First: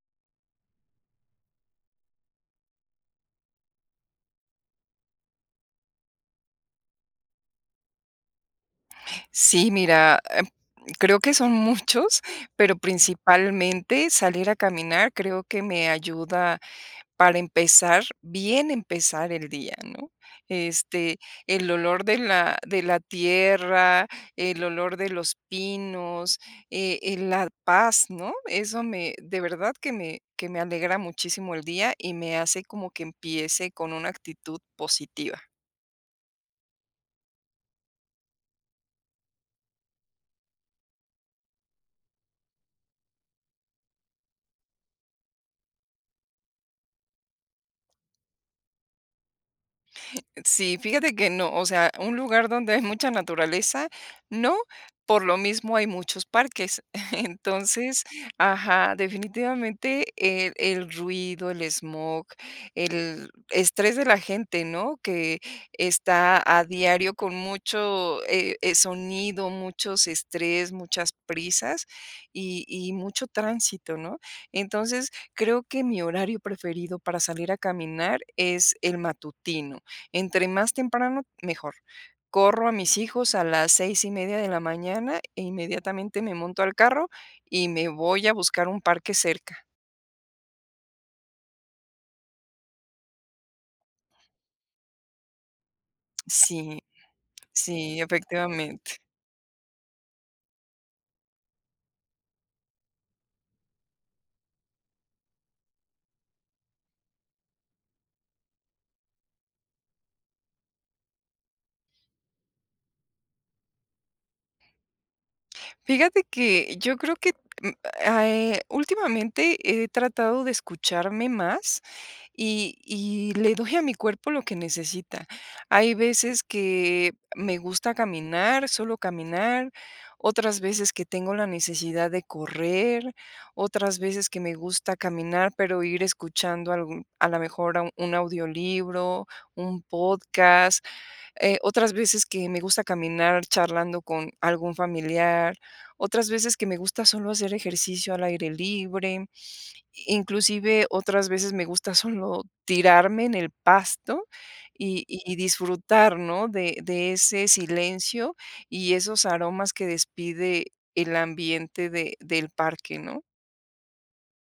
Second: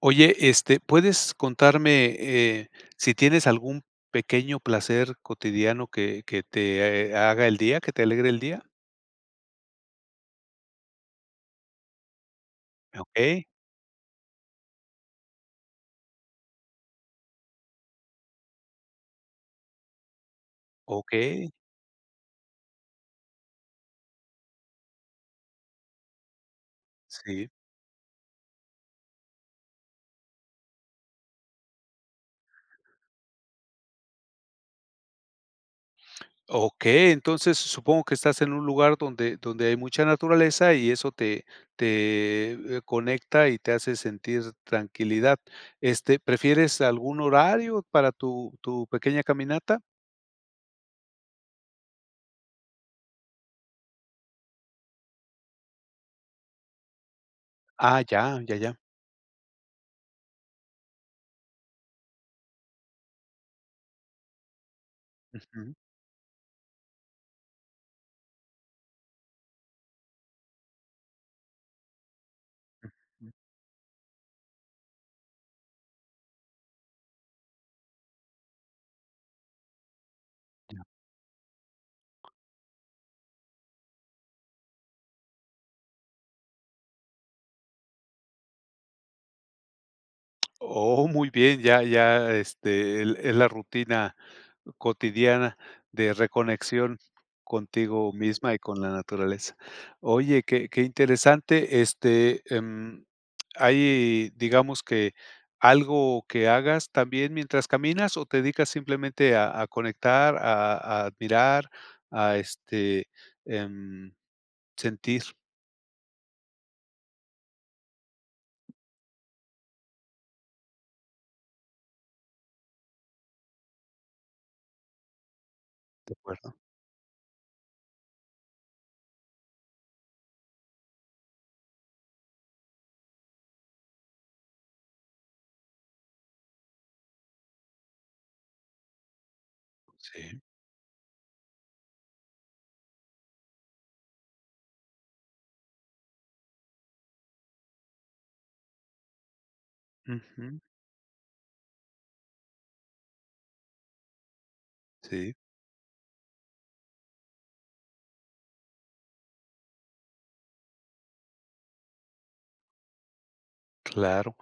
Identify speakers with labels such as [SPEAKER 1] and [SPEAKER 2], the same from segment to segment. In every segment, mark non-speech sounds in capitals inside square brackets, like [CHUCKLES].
[SPEAKER 1] Oye, este, ¿puedes contarme, eh, si tienes algún pequeño placer cotidiano que que te, eh, haga el día que te alegre el día?
[SPEAKER 2] Sí, mira, eh, creo que son [CHUCKLES] muchos, pero
[SPEAKER 1] Okey.
[SPEAKER 2] principalmente salir a caminar creo que me ayuda, para empezar, bien empezar el día, ¿no?, este,
[SPEAKER 1] Okey.
[SPEAKER 2] el olor de la de la tierra, el olor de los pinos, eh, eh, la
[SPEAKER 1] Sí.
[SPEAKER 2] paz, ¿no?, eso me de verdad, que me que me alegra muchísimo el día, y me hace como que empiece con una actitud positiva.
[SPEAKER 1] Okey. Entonces supongo que estás en un lugar donde donde hay mucha naturaleza y eso te te, eh, conecta y te hace sentir tranquilidad. Este, ¿prefieres algún horario para tu tu pequeña caminata?
[SPEAKER 2] Sí, fíjate que no, o sea, un lugar donde hay mucha naturaleza, no, por lo mismo hay muchos parques. [CHUCKLES] Entonces,
[SPEAKER 1] Ah, ya ya ya.
[SPEAKER 2] ajá, definitivamente el el ruido, el esmog, el estrés de la gente, ¿no?, que
[SPEAKER 1] Ujú.
[SPEAKER 2] está a diario con mucho, eh, eh, sonido, muchos estrés, muchas prisas. Y y mucho
[SPEAKER 1] Ujú.
[SPEAKER 2] tránsito, ¿no?, entonces, creo que mi horario preferido para salir a caminar es el matutino. Entre más
[SPEAKER 1] Ya.
[SPEAKER 2] temprano, mejor. Corro a mis hijos a las 6 y media de la mañana e inmediatamente me monto al carro, y me voy a buscar un parque cerca.
[SPEAKER 1] Oh, muy bien, ya ya, este, es la rutina cotidiana de
[SPEAKER 2] Sí
[SPEAKER 1] reconexión
[SPEAKER 2] sí,
[SPEAKER 1] contigo misma y con la
[SPEAKER 2] efectivamente.
[SPEAKER 1] naturaleza. Oye, qué qué interesante, este, em. Hay, digamos que algo que hagas también mientras caminas o te dedicas simplemente a a conectar, a admirar, a este, em, sentir.
[SPEAKER 2] Fíjate que, yo creo que, eh, últimamente he tratado de escucharme más y y le doy a mi cuerpo lo que necesita. Hay
[SPEAKER 1] De
[SPEAKER 2] veces
[SPEAKER 1] acuerdo.
[SPEAKER 2] que me gusta caminar, solo caminar, otras veces que tengo la necesidad de correr, otras veces que me gusta caminar, pero ir escuchando a lo mejor un audiolibro, un
[SPEAKER 1] Sí.
[SPEAKER 2] podcast, eh, otras veces que me gusta caminar charlando con algún familiar, otras veces que me gusta solo hacer ejercicio al aire libre,
[SPEAKER 1] Ujú.
[SPEAKER 2] inclusive otras veces me gusta solo tirarme en el pasto y
[SPEAKER 1] Sí.
[SPEAKER 2] y disfrutar, ¿no?, de de ese silencio y esos aromas que despide el ambiente de del parque, ¿no?
[SPEAKER 1] Claro,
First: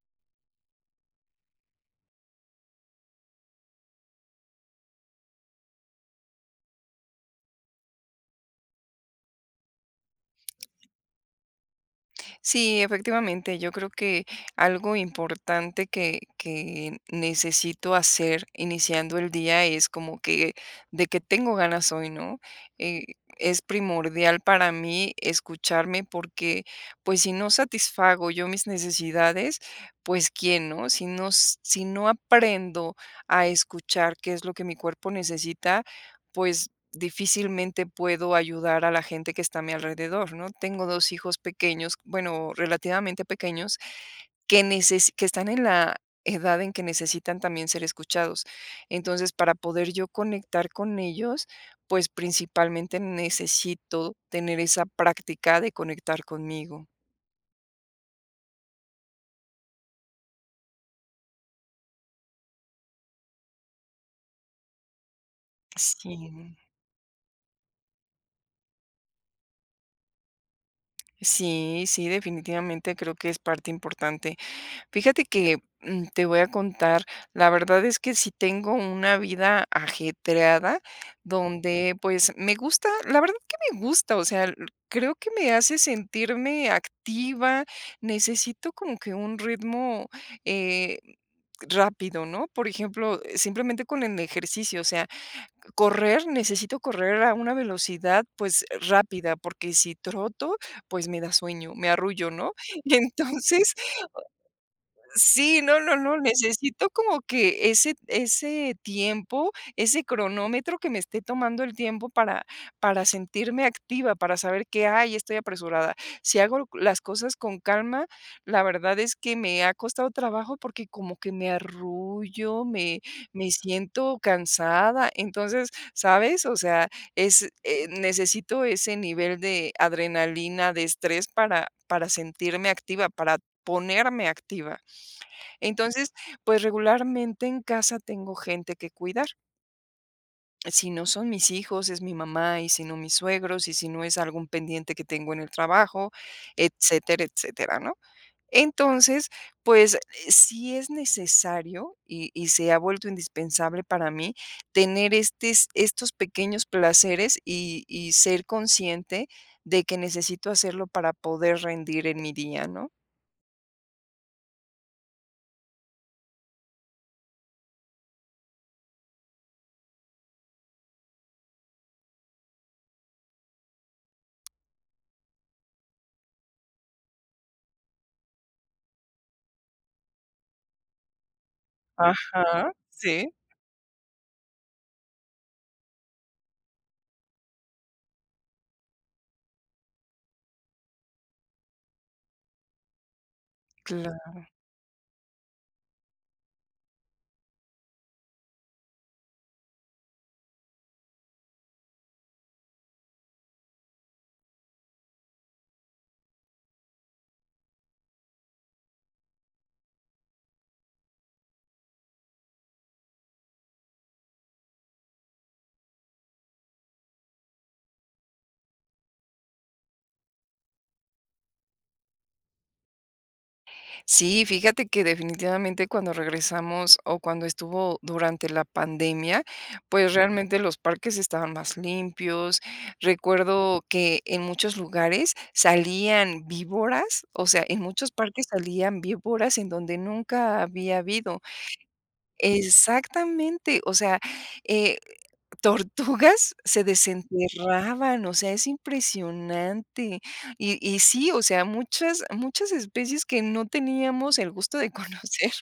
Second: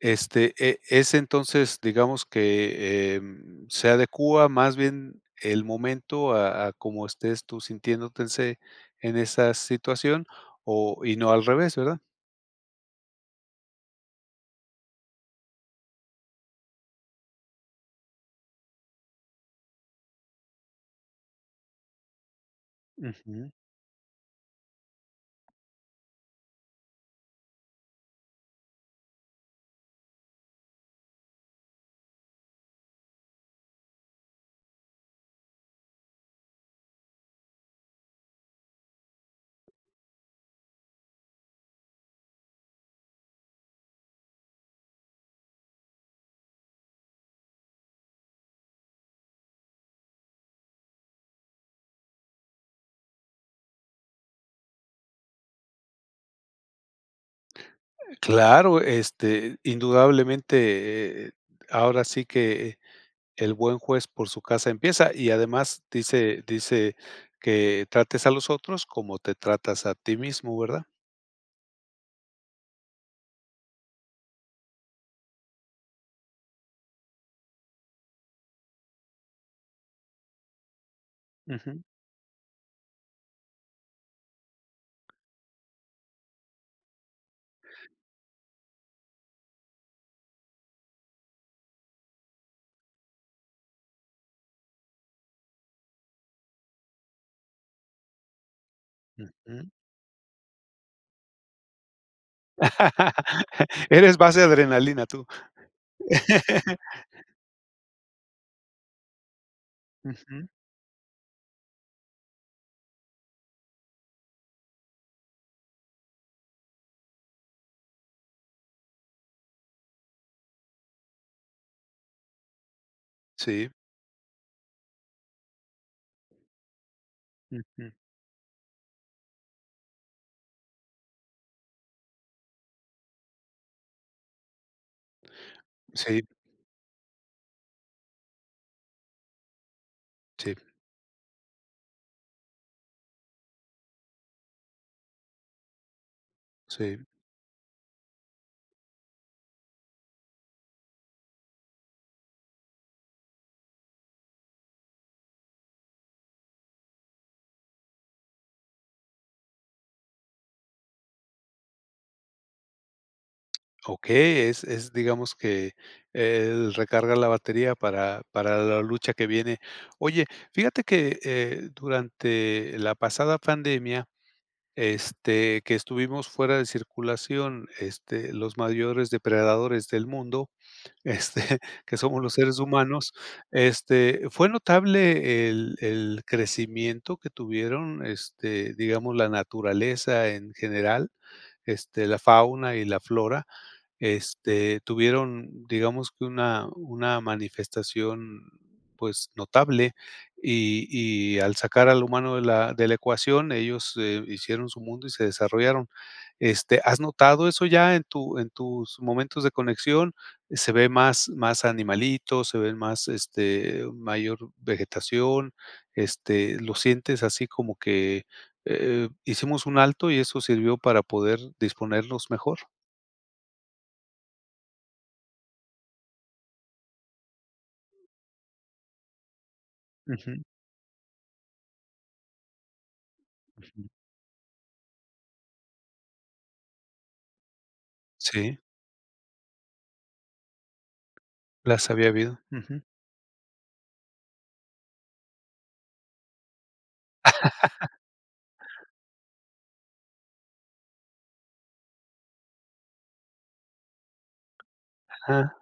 [SPEAKER 1] este, eh, es entonces, digamos que, em, se adecúa más bien el momento a a como estés tú sintiéndote ese en esa situación, o y no al revés, ¿verdad?
[SPEAKER 2] Sí, efectivamente, yo creo que algo importante que que necesito hacer iniciando el día es como que: "¿De qué tengo ganas hoy?",¿no?
[SPEAKER 1] Ujú.
[SPEAKER 2] Es primordial para mí escucharme, porque, pues, si no satisfago yo mis necesidades, pues, ¿quién, no? Si no si no aprendo a escuchar qué es lo que mi cuerpo necesita, pues difícilmente puedo ayudar a la gente que está a mi alrededor, ¿no? Tengo 2 hijos pequeños. Bueno, relativamente pequeños, que necesi que están en la edad en que necesitan también ser escuchados. Entonces, para poder yo conectar con ellos, pues, principalmente necesito tener esa práctica de conectar conmigo.
[SPEAKER 1] Claro, este indudablemente, eh, ahora sí que el buen juez por su casa empieza. Y además dice
[SPEAKER 2] Sí.
[SPEAKER 1] dice, que trates a los otros como te tratas a ti mismo, ¿verdad?
[SPEAKER 2] Sí, sí, definitivamente creo que es parte importante. Fíjate que, mm, te voy a contar, la verdad es que sí tengo una vida ajetreada
[SPEAKER 1] Ujú.
[SPEAKER 2] donde, pues me gusta, la verdad que me gusta. O sea, creo que me hace sentirme activa, necesito como que un ritmo, eh, rápido, ¿no? Por ejemplo, simplemente con el ejercicio, o sea, correr. Necesito correr a una velocidad, pues, rápida,
[SPEAKER 1] Ujú.
[SPEAKER 2] porque si troto, pues, me da sueño, me arrullo, ¿no? Y entonces,
[SPEAKER 1] [LAUGHS] Eres base adrenalina, tú.
[SPEAKER 2] sí, no, no, no,
[SPEAKER 1] [CHUCKLES]
[SPEAKER 2] necesito como que ese ese tiempo, ese
[SPEAKER 1] Ujú.
[SPEAKER 2] cronómetro que me esté tomando el tiempo para para sentirme activa, para saber que, hay estoy apresurada. Si hago las cosas con calma, la verdad es que me ha costado trabajo porque como que me arrullo, me me
[SPEAKER 1] Sí.
[SPEAKER 2] siento cansada. Entonces, ¿sabes? O sea, es eh,
[SPEAKER 1] Ujú.
[SPEAKER 2] necesito ese nivel de adrenalina, de estrés para para sentirme activa, para ponerme activa. Entonces,
[SPEAKER 1] Sí.
[SPEAKER 2] pues, regularmente en casa tengo gente que cuidar.
[SPEAKER 1] Sí.
[SPEAKER 2] Si no son mis hijos, es mi mamá y si no mis suegros y si no es algún pendiente que tengo en el trabajo,
[SPEAKER 1] Sí.
[SPEAKER 2] etcétera etcétera, ¿no?, entonces, pues sí es necesario y y se ha vuelto indispensable para mí tener estes estos pequeños placeres y y ser consciente de que necesito hacerlo para poder rendir en mi día, ¿no?
[SPEAKER 1] Okey, es es, digamos que el recarga la batería para para la lucha que viene. Oye, fíjate que, eh, durante la pasada pandemia, este, que estuvimos fuera de circulación, este, los mayores depredadores del mundo, este, que somos los seres
[SPEAKER 2] Ajá,
[SPEAKER 1] humanos,
[SPEAKER 2] sí.
[SPEAKER 1] este, fue notable el el crecimiento que tuvieron, este, digamos, la naturaleza en general, este, la fauna y la flora,
[SPEAKER 2] Claro.
[SPEAKER 1] este, tuvieron, digamos, que una una manifestación, pues notable y y al sacar al humano de la de la ecuación, ellos hicieron su mundo y se desarrollaron, este, ¿has notado eso ya en tu en tus momentos de conexión? ¿Se ven más animalitos? ¿Se ve más, este, mayor vegetación? Este, ¿lo sientes así como que eh hicimos un alto y eso sirvió para poder disponernos mejor?
[SPEAKER 2] Sí, fíjate que definitivamente cuando regresamos o cuando estuvo durante la pandemia, pues
[SPEAKER 1] Ujú.
[SPEAKER 2] realmente los parques estaban más limpios. Recuerdo que en muchos lugares salían víboras, o sea, en muchos parques
[SPEAKER 1] Sí.
[SPEAKER 2] salían víboras en donde nunca había habido.
[SPEAKER 1] Las había habido. Ujú.
[SPEAKER 2] Exactamente. O sea, eh, [CHUCKLES] tortugas se
[SPEAKER 1] [LAUGHS]
[SPEAKER 2] desenterraban. O sea, es impresionante y y sí, o sea, muchas, muchas especies que no teníamos el gusto de conocer,
[SPEAKER 1] Ajá.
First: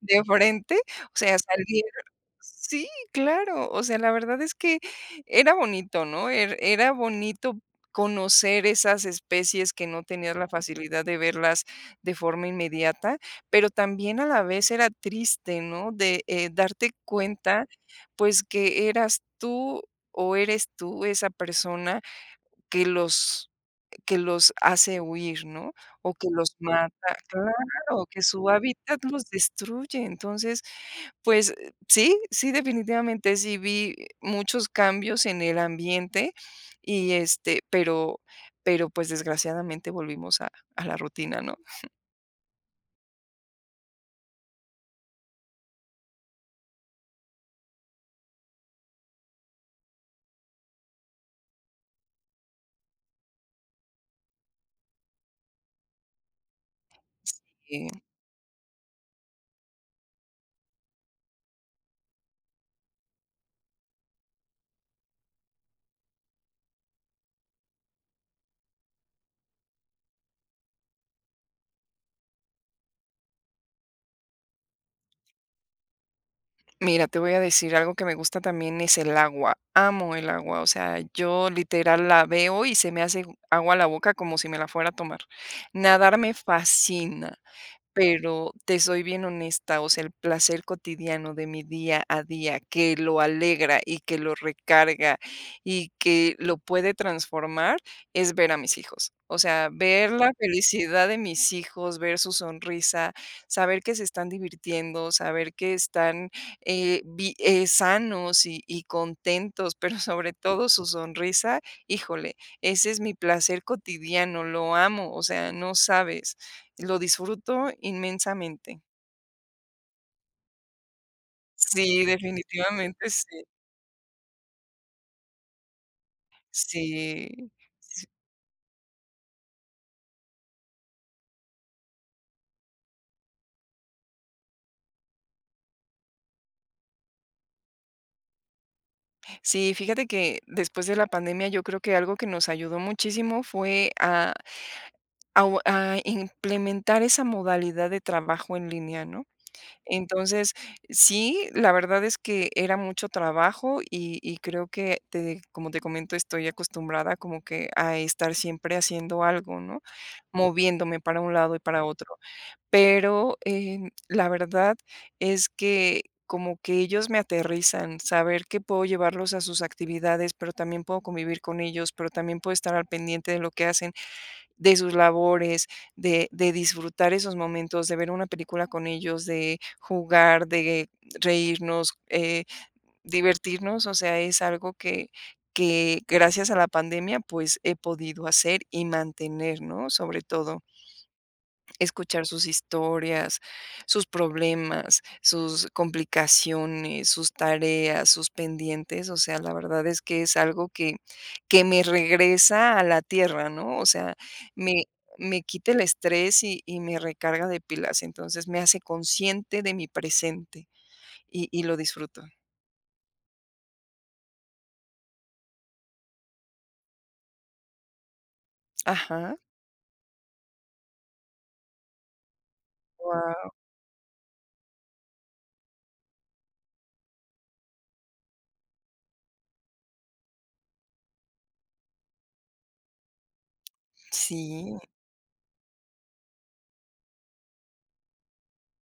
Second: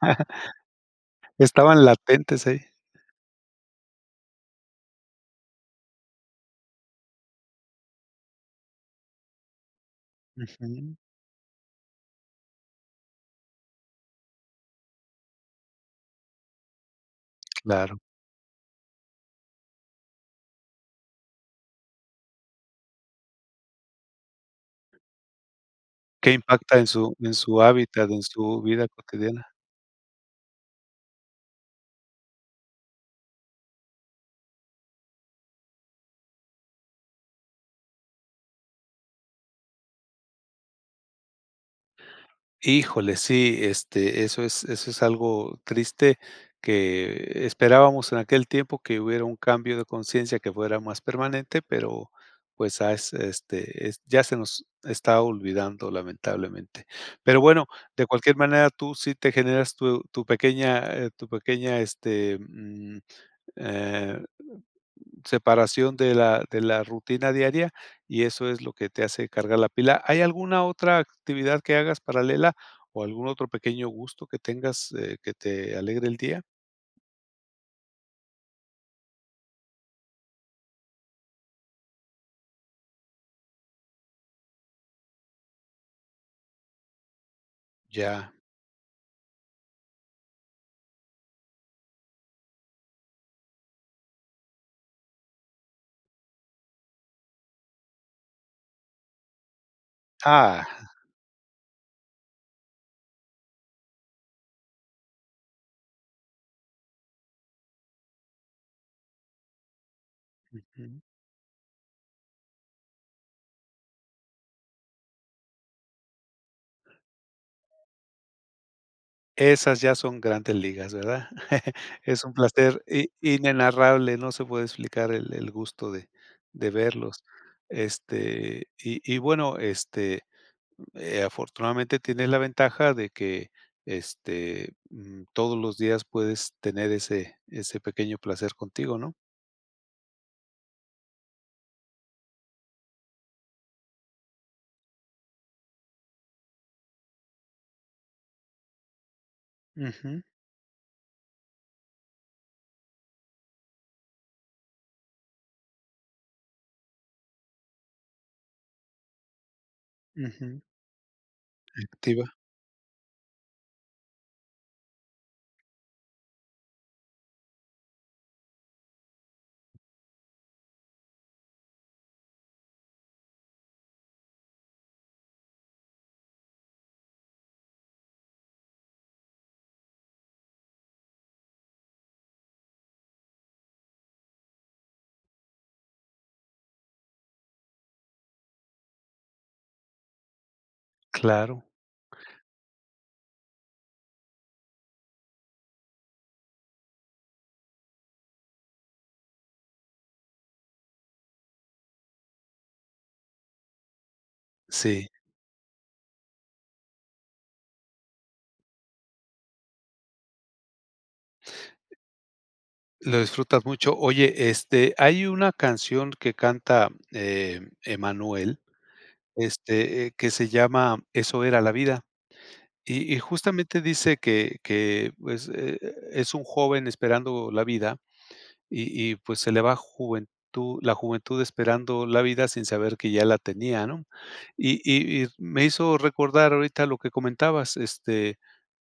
[SPEAKER 2] de frente. O sea, salir.
[SPEAKER 1] Estaban latentes, ¿eh?
[SPEAKER 2] Sí, claro. O sea, la verdad es que, era bonito, ¿no?, e era bonito conocer esas especies que no tenías la
[SPEAKER 1] Ujú.
[SPEAKER 2] facilidad de verlas de forma inmediata. Pero, también a la vez era triste, ¿no?, de, eh, darte cuenta,
[SPEAKER 1] Claro.
[SPEAKER 2] pues, que eras tú o eres tú esa persona que los que los hace huir, ¿no?, o que
[SPEAKER 1] Que
[SPEAKER 2] los
[SPEAKER 1] impacta en
[SPEAKER 2] mata.
[SPEAKER 1] su en su
[SPEAKER 2] Claro,
[SPEAKER 1] hábitat.
[SPEAKER 2] que
[SPEAKER 1] En
[SPEAKER 2] su
[SPEAKER 1] su vida
[SPEAKER 2] hábitat los
[SPEAKER 1] cotidiana.
[SPEAKER 2] destruye. Entonces, pues, eh, sí, sí, definitivamente sí vi, eh, muchos cambios en el ambiente y este, pero pero pues, desgraciadamente volvimos a a la rutina, ¿no? [CHUCKLES]
[SPEAKER 1] Híjole. Sí, este, eso es eso es algo triste, que esperábamos en aquel tiempo que hubiera un cambio de conciencia que fuera más permanente, pero pues, as este ya se nos está olvidando, lamentablemente. Pero bueno,
[SPEAKER 2] Sí.
[SPEAKER 1] de cualquier manera, tú sí te generas tu tu pequeña, eh, tu pequeña, este, mm, eh, separación de la de la rutina diaria y eso es lo que te hace cargar la pila. ¿Hay alguna otra actividad que hagas paralela o algún otro pequeño gusto que tengas, eh, que te alegre el día?
[SPEAKER 2] Mira, te voy a decir algo que me gusta también es el agua. Amo el agua. O sea, yo literal la veo y se me hace agua la boca como si me la fuera a tomar. Nadar me fascina,
[SPEAKER 1] Ya.
[SPEAKER 2] pero te soy bien honesta. O sea, el placer cotidiano de mi día a día que lo alegra, y que lo recarga, y que lo puede transformar, es ver a mis hijos. O sea, ver la
[SPEAKER 1] ¡Ah!
[SPEAKER 2] felicidad de mis hijos, ver su sonrisa, saber que se están divirtiendo, saber que están, eh, bi eh, sanos y y contentos, pero sobre [CHUCKLES] todo su
[SPEAKER 1] Ujú.
[SPEAKER 2] sonrisa, ¡híjole!, ese es mi placer cotidiano, lo amo, o sea, no sabes, lo disfruto inmensamente.
[SPEAKER 1] Esas ya son grandes ligas, ¿verdad? [CHUCKLES]
[SPEAKER 2] Sí,
[SPEAKER 1] Es un placer i
[SPEAKER 2] definitivamente sí.
[SPEAKER 1] inenarrable, no se puede explicar el el gusto de de verlos
[SPEAKER 2] Sí sí.
[SPEAKER 1] este y y bueno, este, eh, afortunadamente tienes la ventaja de que este, mm, todos los días puedes tener ese ese pequeño placer contigo, ¿no?
[SPEAKER 2] Sí, fíjate que después de la pandemia, yo creo que algo que nos ayudó muchísimo fue a a o a implementar esa modalidad de trabajo en línea, ¿no?
[SPEAKER 1] Ujú.
[SPEAKER 2] Entonces, sí, la verdad es que era mucho trabajo y y creo que te como te comento, estoy acostumbrada como que a estar siempre haciendo algo, ¿no?,
[SPEAKER 1] Ujú.
[SPEAKER 2] moviéndome para un lado y para otro.
[SPEAKER 1] Activa.
[SPEAKER 2] Pero, em, la verdad es que como que ellos me aterrizan, saber que puedo llevarlos a sus actividades, pero también puedo convivir con ellos, pero también puedo estar al pendiente de lo que hacen, de sus labores, de de disfrutar esos momentos, de ver una película con ellos, de jugar, de reírnos, eh, divertirnos, o sea, es algo que que gracias a la pandemia, pues he podido hacer y mantener, ¿no?, sobre todo
[SPEAKER 1] Claro.
[SPEAKER 2] escuchar sus historias, sus problemas, sus complicaciones, sus tareas, sus pendientes, o sea, la verdad es que es algo que que me regresa a la tierra, ¿no?, o sea, me
[SPEAKER 1] Sí.
[SPEAKER 2] me quita el estrés y y me recarga de pilas, entonces me hace consciente de mi presente y y lo disfruto.
[SPEAKER 1] Lo disfrutas mucho. Oye, este hay una canción que canta, eh, Emmanuel,
[SPEAKER 2] Ajá.
[SPEAKER 1] este, eh, que se llama Eso era la vida. Y y
[SPEAKER 2] Guau.
[SPEAKER 1] justamente, dice que que, pues, eh, es un joven esperando la vida, y y pues, se le va juventud la juventud esperando la vida sin saber que ya la tenía, ¿no?
[SPEAKER 2] Sí.
[SPEAKER 1] Y y y me hizo recordar ahorita lo que comentabas, este,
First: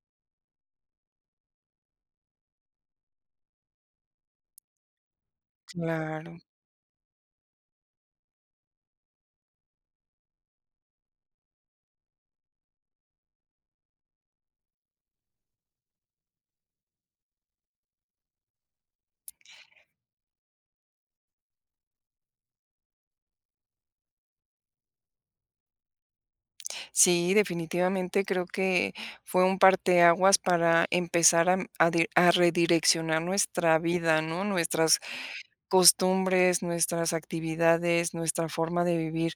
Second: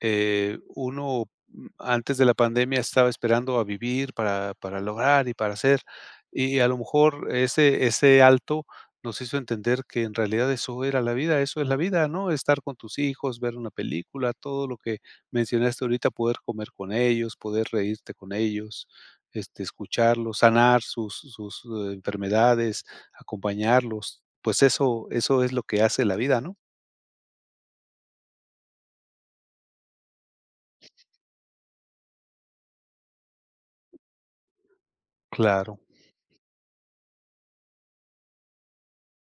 [SPEAKER 1] eh, uno, mm, antes de la pandemia estaba esperando a vivir para para lograr, y para hacer.
[SPEAKER 2] Claro.
[SPEAKER 1] Y a lo mejor ese ese alto, nos hizo entender que en realidad eso era la vida. Eso es la vida, ¿no? Estar con tus hijos, ver una película, todo lo que mencionaste ahorita poder comer con ellos, poder reírte con ellos, este, escucharlos, sanar sus sus enfermedades, acompañarlos. Pues eso eso es lo que hace la vida, ¿no?
[SPEAKER 2] Sí, definitivamente creo que fue un parteaguas para empezar a m a di a redireccionar nuestra vida, ¿no? Nuestras
[SPEAKER 1] Claro.
[SPEAKER 2] costumbres, nuestras actividades, nuestra forma de vivir.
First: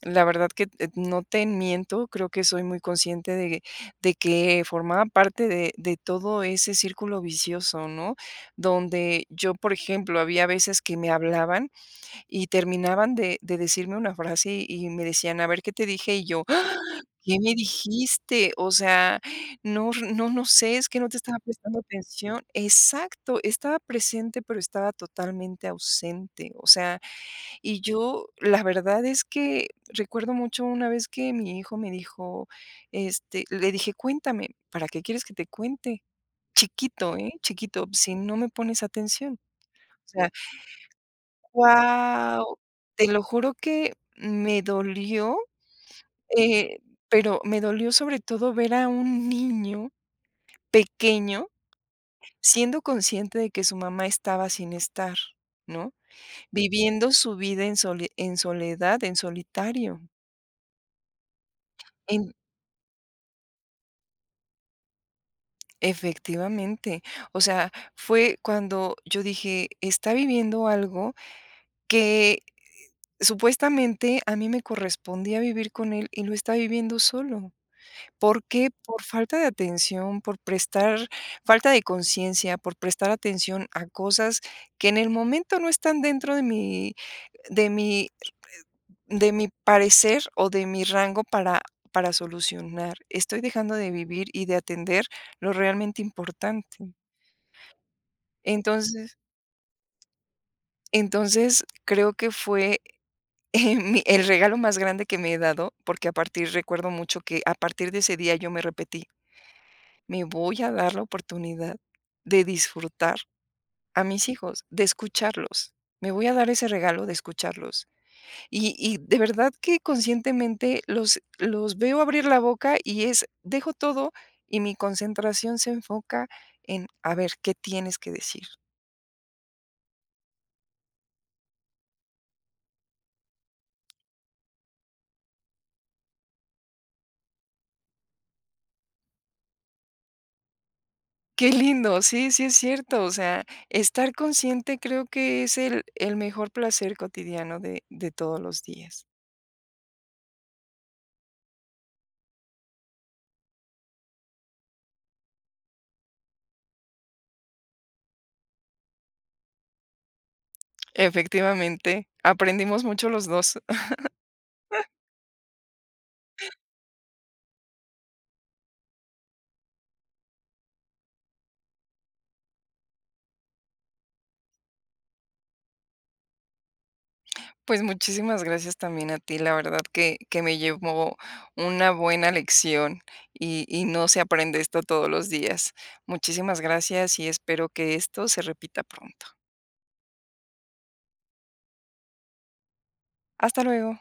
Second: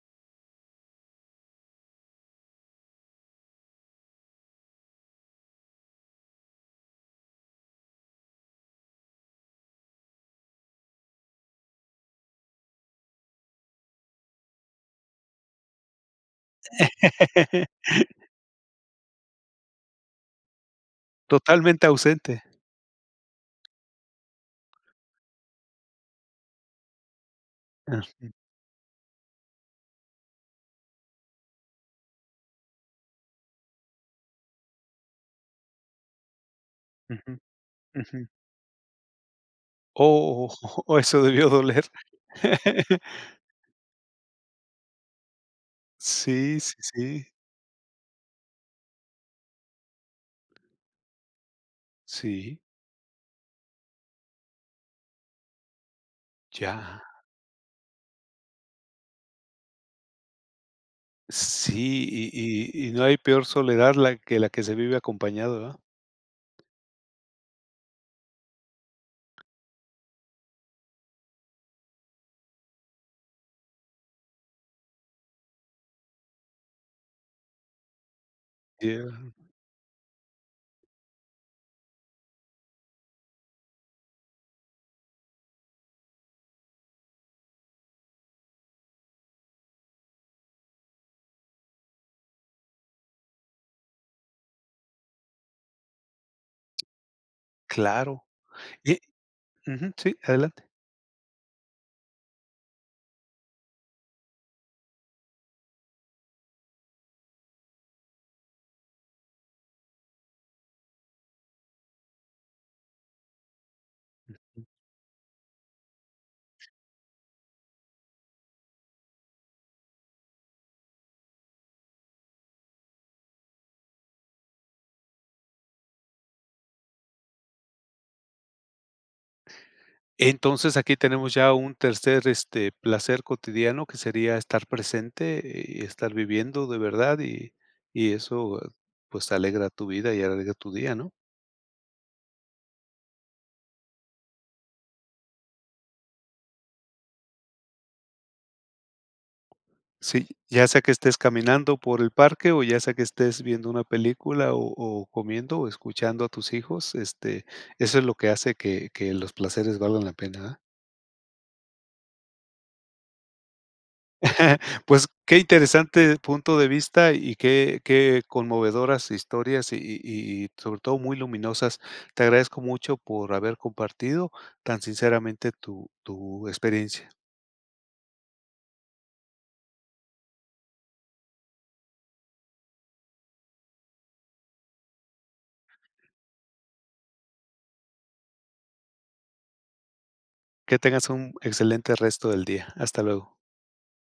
[SPEAKER 2] La verdad que, eh, t no te miento. Creo que soy muy consciente de de que formaba parte de de todo ese círculo vicioso, ¿no? Donde yo, por ejemplo, había veces que me hablaban, y terminaban de de decirme una frase, y me decían: "A ver, ¿qué te dije?". Y yo: "Ah, ¿qué me
[SPEAKER 1] [LAUGHS]
[SPEAKER 2] dijiste?. O sea, no, no no sé, es que no te estaba prestando
[SPEAKER 1] Totalmente ausente.
[SPEAKER 2] atención". Exacto, estaba presente, pero estaba totalmente ausente. O sea, y yo,
[SPEAKER 1] Ujú.
[SPEAKER 2] la verdad es que recuerdo mucho una vez que mi hijo me dijo, este, le dije: "Cuéntame. '¿Para qué quieres que te cuente?'". Chiquito, ¿eh?
[SPEAKER 1] Ujú,
[SPEAKER 2] chiquito: "Si
[SPEAKER 1] ujú.
[SPEAKER 2] no me pones atención". O sea
[SPEAKER 1] Oh, eso debió doler.
[SPEAKER 2] Guau,
[SPEAKER 1] [LAUGHS]
[SPEAKER 2] te lo juro que me dolió,
[SPEAKER 1] Sí, sí,
[SPEAKER 2] eh,
[SPEAKER 1] sí.
[SPEAKER 2] pero me dolió sobre todo ver a un niño pequeño
[SPEAKER 1] Sí.
[SPEAKER 2] siendo consciente de que su mamá estaba sin estar, ¿no?
[SPEAKER 1] Ya.
[SPEAKER 2] Viviendo su vida en sole en soledad, en solitario.
[SPEAKER 1] Sí, y
[SPEAKER 2] En
[SPEAKER 1] y y no hay peor soledad, la que que la que se vive acompañado, ¿verdad?
[SPEAKER 2] Efectivamente, o sea, fue cuando yo dije está viviendo algo, que supuestamente a mí me correspondía vivir con él y lo está viviendo solo, ¿por qué? ¿Por
[SPEAKER 1] [UNINTELLIGIBLE]
[SPEAKER 2] falta de atención? Por prestar falta de conciencia, por prestar atención a cosas que en el momento no están dentro de mi de mi de mi parecer, o de mi rango para para solucionar, estoy dejando de vivir y de atender lo realmente importante
[SPEAKER 1] Claro. Y
[SPEAKER 2] entonces
[SPEAKER 1] ujú sí, adelante.
[SPEAKER 2] entonces creo que fue, eh, mi, [CHUCKLES] el regalo más grande que me he dado, porque, a partir recuerdo mucho que a partir de ese día yo me repetí me voy a dar la oportunidad, de disfrutar a mis hijos, de escucharlos. Me voy a dar ese regalo de escucharlos y y de verdad que conscientemente los los veo abrir la boca, y es dejo todo y mi concentración se enfoca en, a ver qué tienes que decir.
[SPEAKER 1] Entonces aquí tenemos ya un tercer, este, placer cotidiano que sería estar presente, y estar viviendo de verdad, y y eso, pues, alegra tu vida y alegra tu día, ¿no?
[SPEAKER 2] ¡Qué lindo! Sí, sí, es cierto, o sea, estar consciente, creo que es el el mejor placer cotidiano de de todos los días.
[SPEAKER 1] Sí, ya sea que estés caminando por el parque, o ya sea que estés viendo una película, o o comiendo, o escuchando a tus hijos, este, eso es lo que hace que que los placeres valgan la pena, ¿verdad?
[SPEAKER 2] Efectivamente, aprendimos mucho los 2.
[SPEAKER 1] [CHUCKLES]
[SPEAKER 2] [CHUCKLES]
[SPEAKER 1] Pues, qué interesante punto de vista, y qué qué conmovedoras historias, y y y sobre todo muy luminosas. Te agradezco mucho por haber compartido tan sinceramente tu tu experiencia.
[SPEAKER 2] Pues, muchísimas gracias también a ti. La verdad que que me llevo una buena lección, y y no se aprende esto todos los días. Muchísimas gracias, y espero que esto se repita pronto.
[SPEAKER 1] Que tengas un excelente resto del día. Hasta luego.
[SPEAKER 2] Hasta luego.